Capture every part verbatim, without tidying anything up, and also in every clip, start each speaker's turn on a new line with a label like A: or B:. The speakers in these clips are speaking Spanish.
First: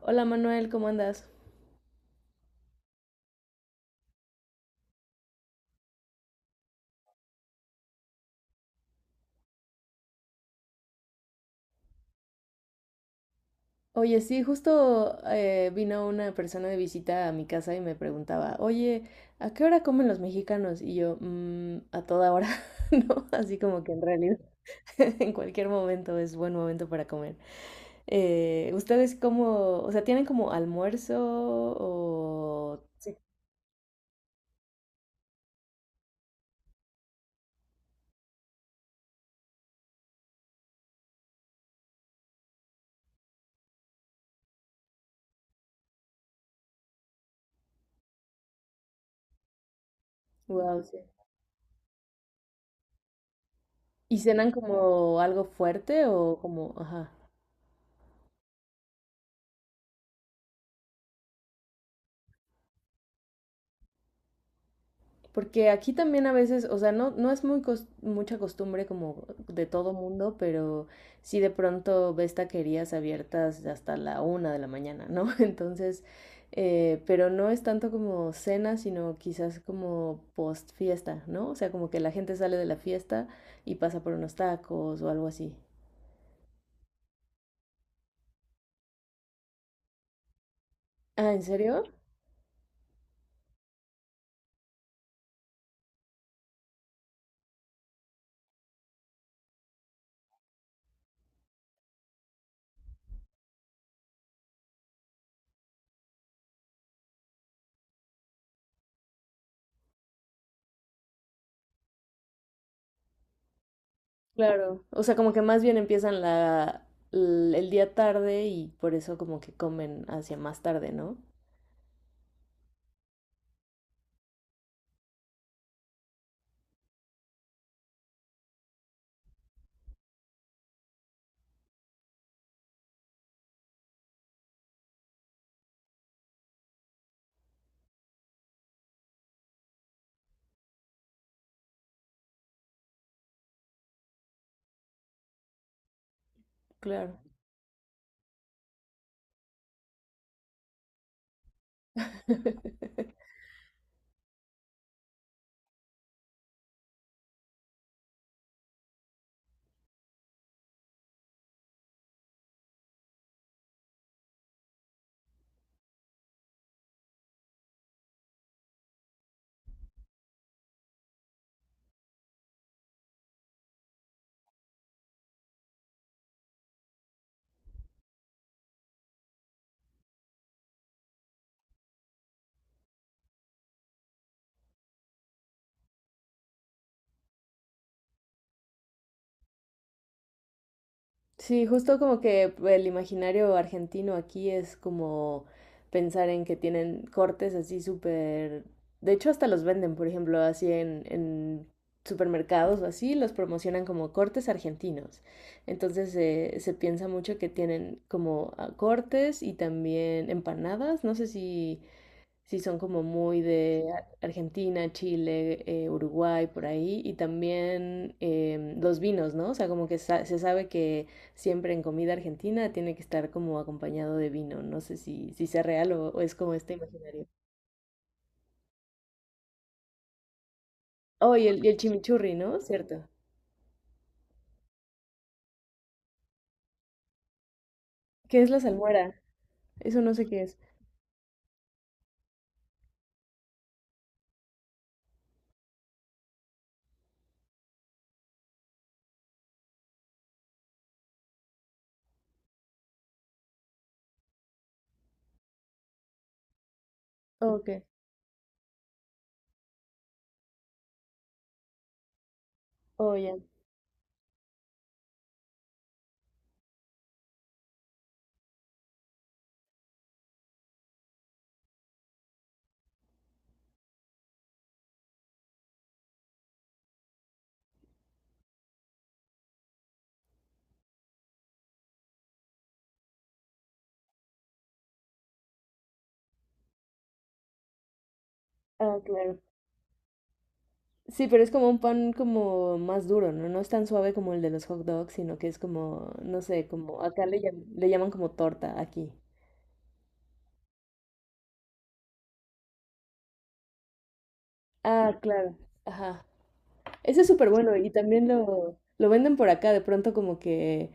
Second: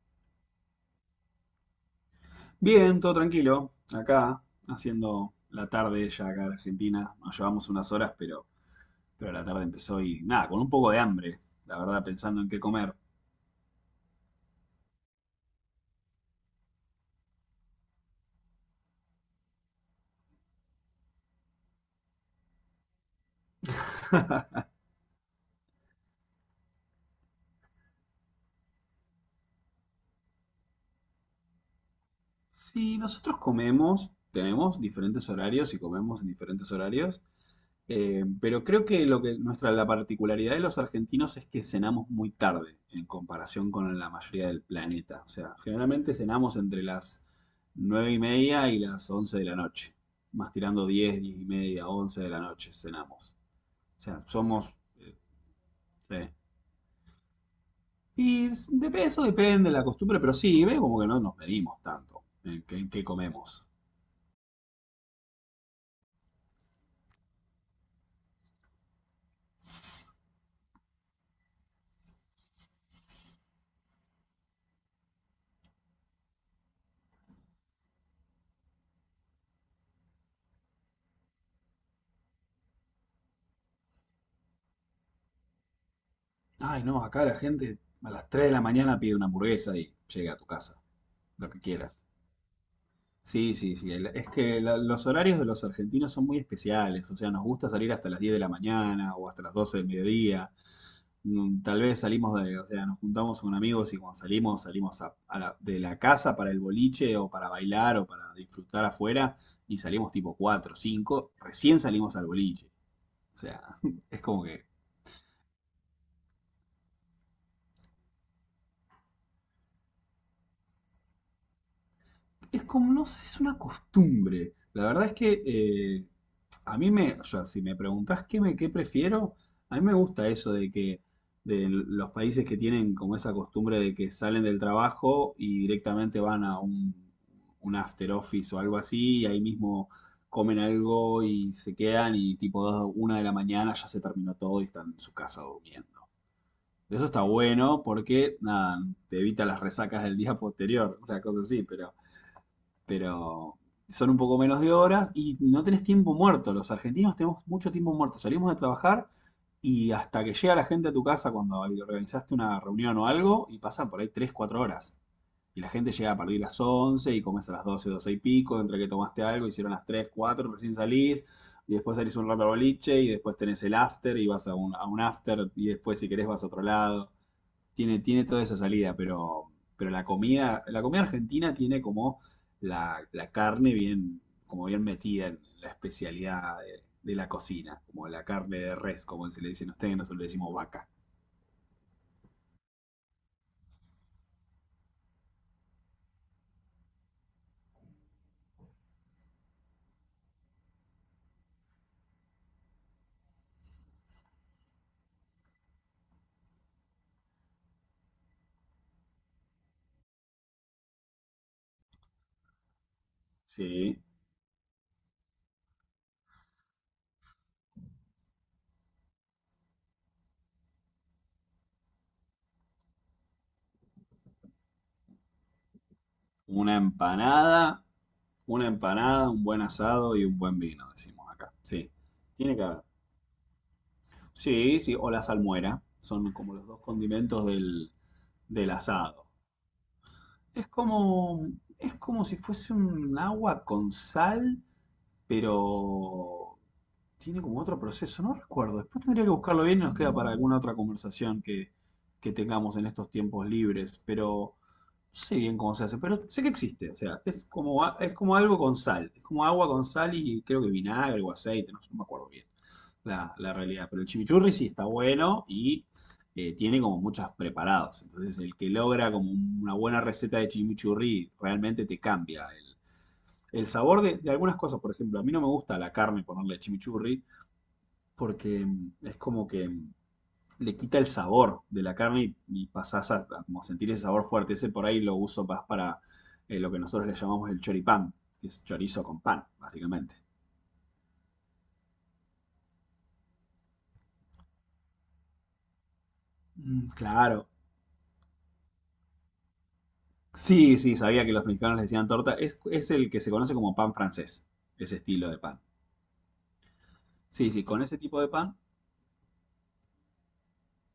A: Hola Manuel, ¿cómo andas?
B: Bien, todo tranquilo. Acá, haciendo la tarde ya acá en Argentina. Nos llevamos unas horas, pero, pero la tarde empezó y nada, con un poco de hambre, la verdad, pensando en qué comer.
A: Oye, sí, justo eh, vino una persona de visita a mi casa y me preguntaba, oye, ¿a qué hora comen los mexicanos? Y yo, "Mm, a toda hora, ¿no?" Así como que en realidad, en cualquier momento es buen momento para comer. Eh, ¿ustedes cómo, o sea, tienen como almuerzo o...?
B: Sí,
A: Sí.
B: nosotros comemos, tenemos diferentes horarios y comemos en diferentes horarios. Eh, pero creo que lo que nuestra la particularidad de los argentinos es que cenamos muy tarde en comparación con la mayoría del planeta. O sea, generalmente cenamos entre las nueve y media y las once de la noche, más
A: Wow,
B: tirando
A: sí.
B: diez, diez y media, once de la noche cenamos. O
A: ¿Y
B: sea,
A: cenan
B: somos eh,
A: como algo fuerte
B: sí.
A: o como, ajá?
B: Y s- de eso depende de la costumbre, pero sí, ve como que no nos medimos tanto en qué en qué comemos.
A: Porque aquí también a veces, o sea, no, no es muy cos- mucha costumbre como de todo mundo, pero sí de pronto ves taquerías abiertas hasta la una de la mañana, ¿no? Entonces, eh, pero no es tanto como cena, sino quizás como post fiesta, ¿no? O sea, como que la gente sale de la fiesta y pasa por unos tacos o algo así.
B: Ay, no, acá la gente a las tres de la mañana pide una hamburguesa y llega a tu casa,
A: Ah, ¿en
B: lo que
A: serio?
B: quieras. Sí, sí, sí. el- Es que la- los horarios de los argentinos son muy especiales. O sea, nos gusta salir hasta las diez de la mañana o hasta las doce del mediodía. Mm, Tal vez salimos de, o sea, nos juntamos con amigos y cuando salimos, salimos a- a la- de la casa para el boliche o para bailar o para disfrutar afuera y salimos tipo cuatro, cinco. Recién salimos al boliche. O sea, es como que
A: Claro. O sea, como que más bien empiezan la, l- el día tarde y por eso como que comen hacia más tarde, ¿no?
B: es como, no sé, es una costumbre. La verdad es que eh, a mí me, o sea, si me preguntás qué, me, qué prefiero, a mí me gusta eso de que de los países que tienen como esa costumbre de que salen del trabajo y directamente van a un, un after office o algo así, y ahí mismo comen algo y se quedan y tipo dos, una de la mañana ya se terminó todo y están en su casa durmiendo. Eso
A: Claro.
B: está bueno porque, nada, te evita las resacas del día posterior, una cosa así, pero pero son un poco menos de horas y no tenés tiempo muerto. Los argentinos tenemos mucho tiempo muerto. Salimos de trabajar y hasta que llega la gente a tu casa cuando organizaste una reunión o algo y pasan por ahí tres cuatro horas. Y la gente llega a partir de las once y comes a las doce doce y pico, entre que tomaste algo, hicieron las tres cuatro recién salís. Y después salís un rato al boliche y después tenés el after y vas a un, a un after y después si querés vas a otro lado tiene, tiene toda esa salida, pero, pero la comida, la comida, argentina tiene como la, la carne bien, como bien metida en la especialidad de, de la cocina, como la carne de res, como se le dicen a ustedes, nosotros le decimos vaca.
A: Sí, justo como que el imaginario argentino aquí es como pensar en que tienen cortes así súper... De hecho, hasta los venden, por ejemplo, así en, en supermercados o así, los promocionan como cortes argentinos. Entonces eh, se piensa mucho que tienen como ah, cortes y también empanadas. No sé si sí, son como muy de
B: Sí.
A: Ar- Argentina, Chile, eh, Uruguay, por ahí. Y también em, los vinos, ¿no? O sea, como que sa- se sabe que siempre en comida argentina tiene que estar como acompañado de vino. No sé si, si sea real o, o es como este
B: Una
A: imaginario.
B: empanada, una empanada, un buen asado y un buen vino, decimos
A: Oh, y
B: acá.
A: el, y el
B: Sí.
A: chimichurri,
B: Tiene
A: ¿no?
B: que haber.
A: Cierto.
B: Sí, sí, o la salmuera. Son como los dos condimentos del,
A: ¿Qué es la
B: del
A: salmuera?
B: asado.
A: Eso no sé qué es.
B: Es como, es como si fuese un agua con sal, pero tiene como otro proceso, no recuerdo. Después tendría que buscarlo bien y nos queda para alguna otra conversación que, que tengamos en estos tiempos libres, pero no sé bien cómo se hace, pero sé que existe, o sea, es
A: Oh, ok.
B: como, a- es como algo con sal, es como agua con sal y creo que vinagre o aceite, no, no me acuerdo bien
A: Oh,
B: la,
A: ya.
B: la realidad. Pero el chimichurri sí está bueno y eh, tiene como muchos preparados. Entonces, el que logra como una buena receta de chimichurri realmente te cambia el, el sabor de, de algunas cosas. Por ejemplo, a mí no me gusta la carne ponerle chimichurri porque mm, es como que mm, le quita el sabor de la carne y, y pasás a, a como sentir ese sabor fuerte. Ese por ahí lo uso más para eh, lo que nosotros le llamamos el choripán, que es
A: Ah,
B: chorizo con
A: claro.
B: pan, básicamente.
A: Sí, pero es como un pan como más duro, ¿no? No es tan suave como el de los hot dogs, sino que es como, no sé,
B: Mm,
A: como acá le,
B: claro.
A: llam- le llaman como torta aquí.
B: Sí, sí, sabía que los mexicanos le decían torta. Es, es el que se conoce como pan francés, ese
A: Ah,
B: estilo de
A: claro.
B: pan.
A: Ajá. Ese es súper
B: Sí, sí,
A: bueno
B: con
A: y
B: ese tipo de
A: también
B: pan,
A: lo, lo venden por acá, de pronto como que,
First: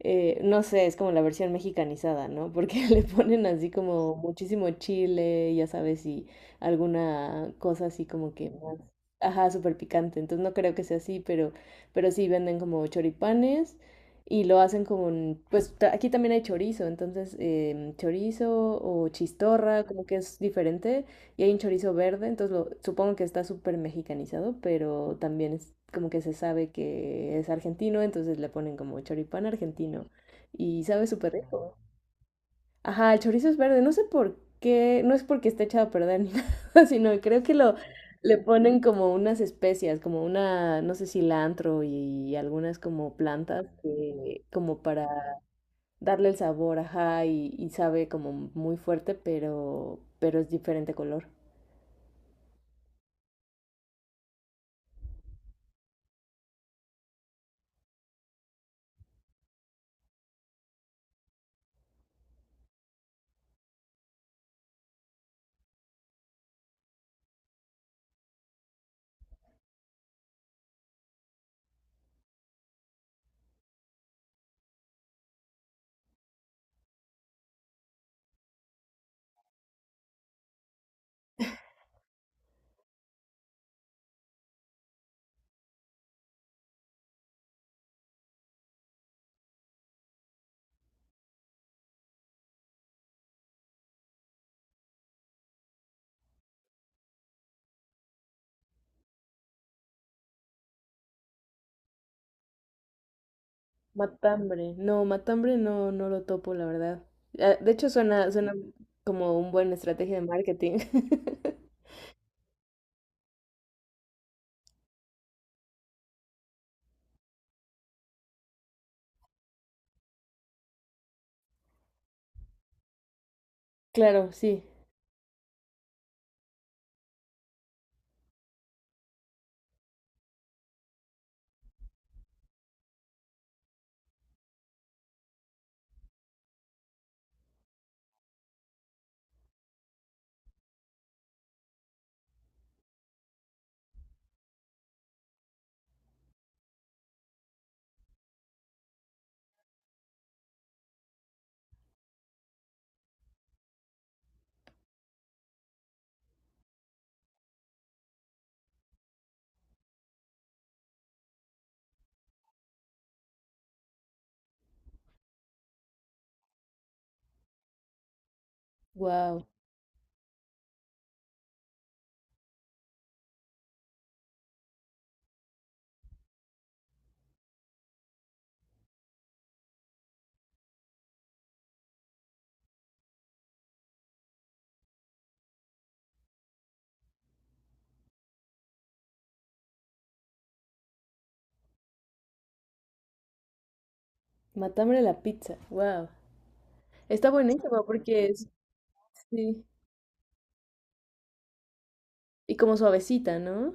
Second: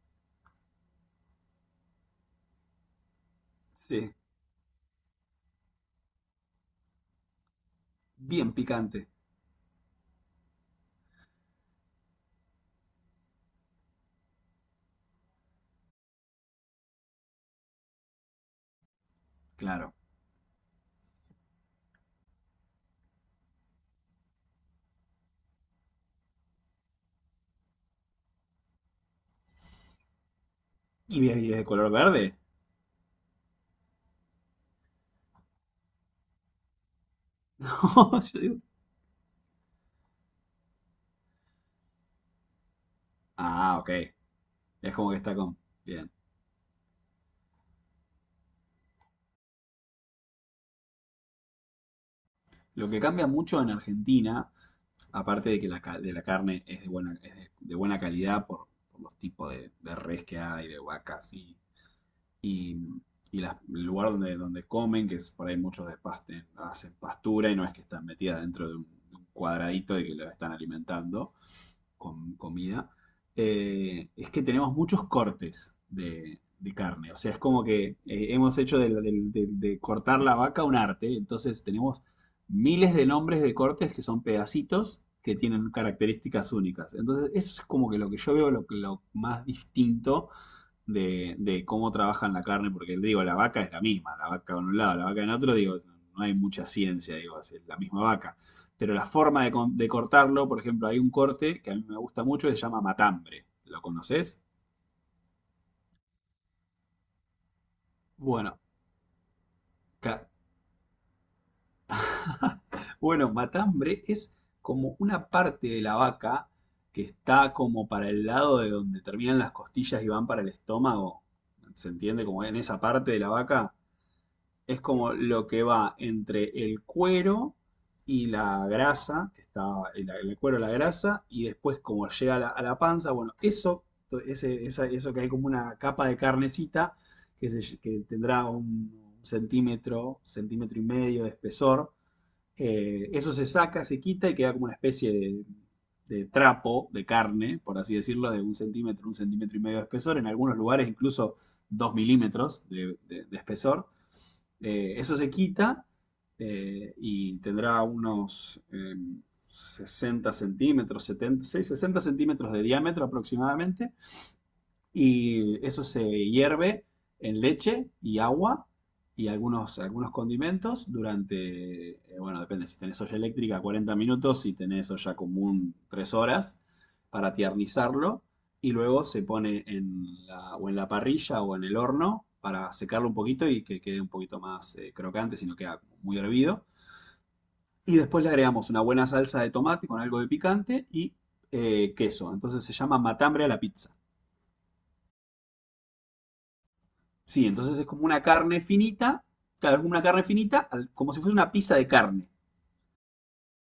A: eh, no sé, es como la versión mexicanizada, ¿no? Porque le ponen así
B: sí,
A: como muchísimo chile, ya sabes, y alguna cosa así como que
B: bien
A: más,
B: picante,
A: ajá, súper picante. Entonces no creo que sea así, pero, pero sí venden como choripanes y lo hacen con, pues ta- aquí también hay chorizo, entonces em, chorizo o chistorra,
B: claro.
A: como que es diferente. Y hay un chorizo verde, entonces lo, supongo que está súper mexicanizado, pero también es como que se sabe que es argentino, entonces le ponen como choripán argentino. Y sabe
B: ¿Y
A: súper
B: bien- y es de
A: rico.
B: color verde?
A: Ajá, el chorizo es verde, no sé por qué, no es porque esté echado a perder ni nada, sino creo que lo le
B: Yo digo,
A: ponen como unas especias, como una, no sé, cilantro y algunas como plantas
B: ah, ok,
A: que, como
B: es
A: para
B: como que está con... Bien.
A: darle el sabor, ajá, y, y sabe como muy fuerte, pero, pero es diferente color.
B: Lo que cambia mucho en Argentina, aparte de que la, ca- de la carne es de buena, es de, de buena calidad por, por los tipos de, de res que hay, de vacas y y, y las- el lugar donde, donde comen, que es, por ahí muchos despasten, hacen pastura y no es que están metidas dentro de un, de un cuadradito de que la están alimentando con comida. Eh, es que tenemos muchos cortes de, de carne. O sea, es como que eh, hemos hecho de, la- del- del- de cortar la vaca un arte, entonces tenemos miles de nombres de cortes que son pedacitos que tienen características únicas. Entonces, eso es como que lo que yo veo lo, lo más distinto de, de cómo trabajan la carne, porque digo, la vaca es la misma, la vaca en un lado, la vaca en otro, digo, no hay mucha ciencia, digo, es la misma vaca. Pero la forma de, de cortarlo, por ejemplo, hay un corte que a mí me gusta mucho, se llama matambre. ¿Lo conoces?
A: Matambre. No, matambre no, no lo topo, la verdad. Ah, de hecho, suena, suena
B: Bueno,
A: como una buena estrategia de
B: ca-
A: marketing.
B: bueno, matambre es como una parte de la vaca que está como para el lado de donde terminan las costillas y van para el estómago. ¿Se entiende? Como en esa parte de la vaca.
A: Claro, sí.
B: Es como lo que va entre el cuero y la grasa, que está el, el cuero, la grasa, y después como llega a la, a la panza, bueno, eso, ese, esa- eso que hay como una capa de carnecita que, se- que tendrá un centímetro, centímetro y medio de espesor. Eh, eso se saca, se quita y queda como una especie de, de trapo de carne, por así decirlo, de un centímetro, un centímetro y medio de espesor, en algunos lugares incluso dos milímetros de, de- de espesor. Eh, eso se quita eh, y tendrá unos eh, sesenta centímetros, setenta, sí, sesenta centímetros de diámetro aproximadamente y eso se hierve en leche y agua y
A: Wow.
B: algunos, algunos condimentos durante, eh, bueno, depende, si tenés olla eléctrica cuarenta minutos, si tenés olla común tres horas para tiernizarlo y luego se pone en la, o en la parrilla o en el horno para secarlo un poquito y que quede un poquito más eh, crocante, si no queda muy hervido. Y después le agregamos una buena salsa de tomate con algo de picante y eh, queso. Entonces se llama matambre a la pizza.
A: Matambre la pizza. Wow. Está
B: Sí, entonces
A: buenísima
B: es como una
A: porque es,
B: carne finita,
A: sí.
B: claro, es como una carne finita, al- como si fuese una pizza de carne.
A: Y como suavecita, ¿no?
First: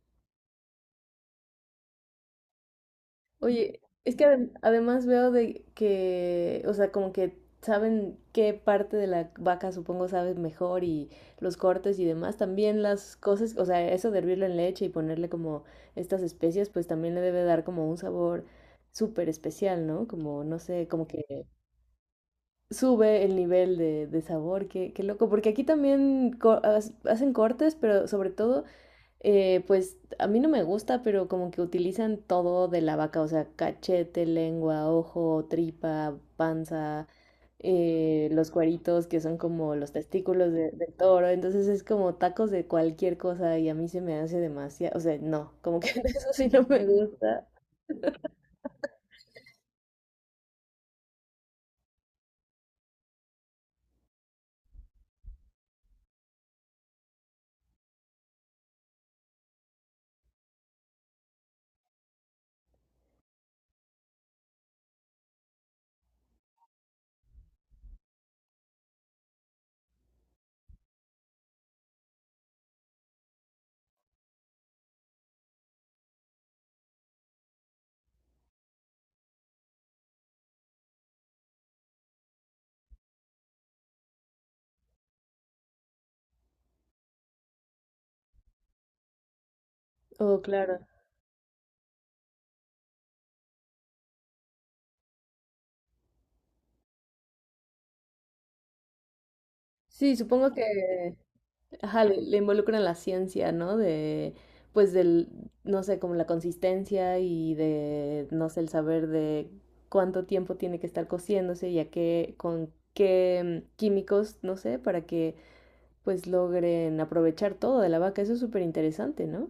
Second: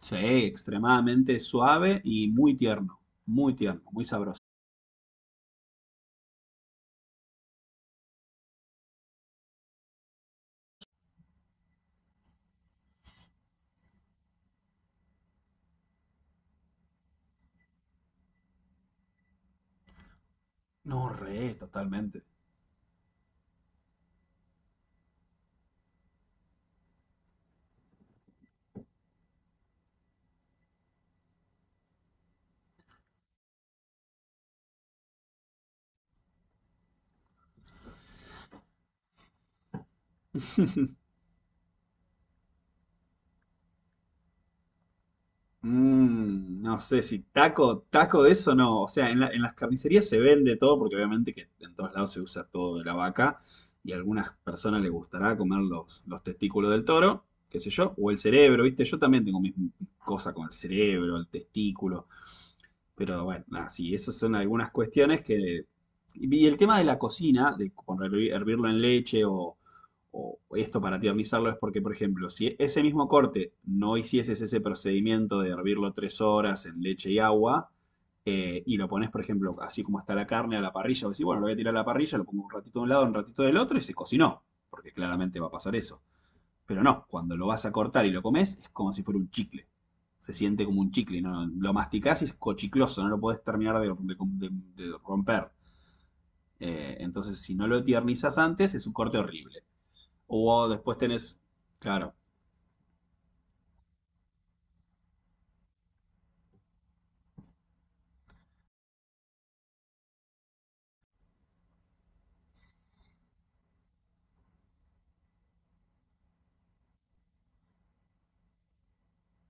B: Sí, extremadamente suave y muy tierno, muy
A: Oye,
B: tierno, muy
A: es que
B: sabroso.
A: adem- además veo de que, o sea, como que saben qué parte de la vaca supongo saben mejor y los cortes y demás. También las cosas, o sea, eso de hervirlo en leche y ponerle como estas especias, pues también le debe dar como un sabor súper especial, ¿no? Como, no sé, como
B: No,
A: que
B: re, totalmente.
A: sube el nivel de, de sabor, qué, qué loco. Porque aquí también co- as- hacen cortes, pero sobre todo... Eh, pues a mí no me gusta, pero como que utilizan todo de la vaca, o sea, cachete, lengua, ojo, tripa, panza, eh, los cueritos, que son como los testículos de- del toro, entonces es como tacos de cualquier cosa y a mí se me hace demasiado, o sea, no, como que eso sí
B: Mm,
A: no
B: no
A: me
B: sé si
A: gusta.
B: taco, taco, de eso no. O sea, en la- en las carnicerías se vende todo, porque obviamente que en todos lados se usa todo de la vaca, y a algunas personas les gustará comer los, los testículos del toro, qué sé yo, o el cerebro, ¿viste? Yo también tengo mis mis cosas con el cerebro, el testículo. Pero bueno, nada, sí, esas son algunas cuestiones que... Y el tema de la cocina, de con hervi- hervirlo en leche o, o esto para tiernizarlo, es porque, por ejemplo, si ese mismo corte no hicieses ese procedimiento de hervirlo tres horas en leche y agua. Eh, y lo pones, por ejemplo, así como está la carne a la parrilla, o decís, bueno, lo voy a tirar a la parrilla, lo pongo un ratito de un lado, un ratito del otro, y se cocinó, porque claramente va a pasar eso. Pero no, cuando lo vas a cortar y lo comes, es como si fuera un chicle. Se
A: Oh,
B: siente como
A: claro.
B: un chicle, ¿no? No, lo masticás y es cochicloso, no lo podés terminar de, de, de, romper. Eh, entonces, si no lo tiernizas antes, es un corte horrible.
A: Sí, supongo
B: O después
A: que...
B: tenés,
A: Ajá,
B: claro.
A: le, le involucran la ciencia, ¿no? De, pues del, no sé, como la consistencia y de, no sé, el saber de cuánto tiempo tiene que estar cociéndose y a qué, con qué mm, químicos, no sé, para que pues logren aprovechar todo de la vaca. Eso es súper interesante, ¿no?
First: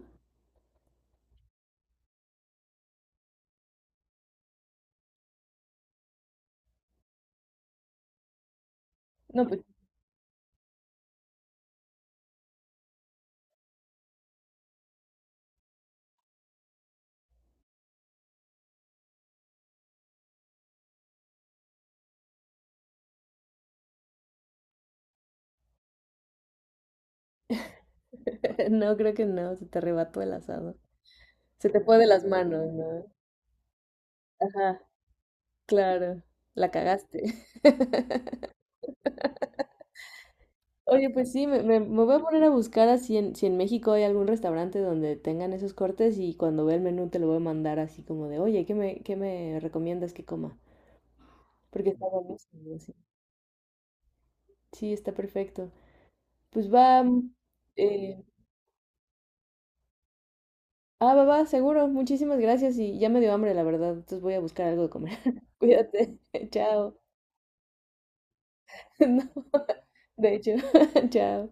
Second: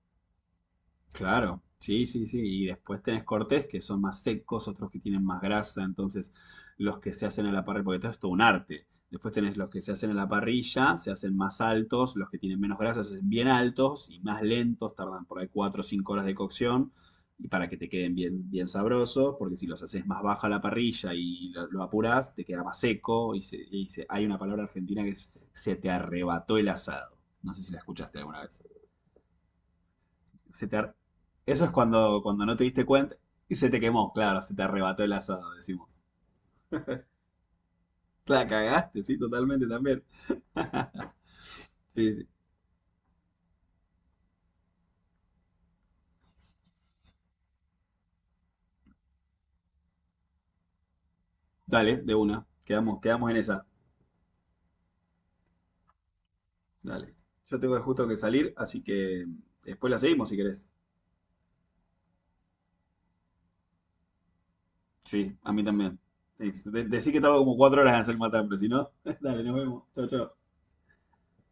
B: Claro, sí, sí, sí. Y después tenés cortes que son más secos, otros que tienen más grasa. Entonces, los que se hacen a la parrilla, porque todo es todo un arte. Después
A: No,
B: tenés
A: pues
B: los que se hacen a la parrilla, se hacen más altos, los que tienen menos grasa se hacen bien altos y más lentos, tardan por ahí cuatro o cinco horas de cocción y para que te queden bien, bien sabrosos, porque si los haces más baja a la parrilla y lo, lo apurás, te queda más seco y, se- y se- hay una palabra argentina que es se te arrebató el asado. No sé si la escuchaste alguna vez.
A: no, creo que no, se te arrebató el
B: se
A: asado.
B: te ar- Eso
A: Se
B: es
A: te fue de
B: cuando,
A: las
B: cuando no te
A: manos,
B: diste
A: ¿no?
B: cuenta y se te quemó, claro, se te
A: Ajá,
B: arrebató el asado, decimos.
A: claro, la cagaste.
B: La cagaste, sí, totalmente también.
A: Oye, pues sí, me, me- me
B: Sí,
A: voy a
B: sí.
A: poner a buscar a si en, si en México hay algún restaurante donde tengan esos cortes y cuando vea el menú te lo voy a mandar así como de, oye, ¿qué me, qué me recomiendas que coma? Porque
B: Dale,
A: está
B: de una.
A: buenísimo, así.
B: Quedamos, quedamos en esa.
A: Sí, está perfecto. Pues va,
B: Dale.
A: mm,
B: Yo tengo justo que
A: eh,
B: salir, así que después la seguimos si querés.
A: ah, va, va, seguro. Muchísimas gracias y ya me dio hambre, la verdad. Entonces voy a buscar algo de comer.
B: Sí, a mí también.
A: Cuídate.
B: Sí, de-
A: Chao.
B: Decí que tardo como cuatro horas en hacer el matambre, si no,
A: No,
B: dale, nos vemos. Chau, chau.
A: de hecho, chao.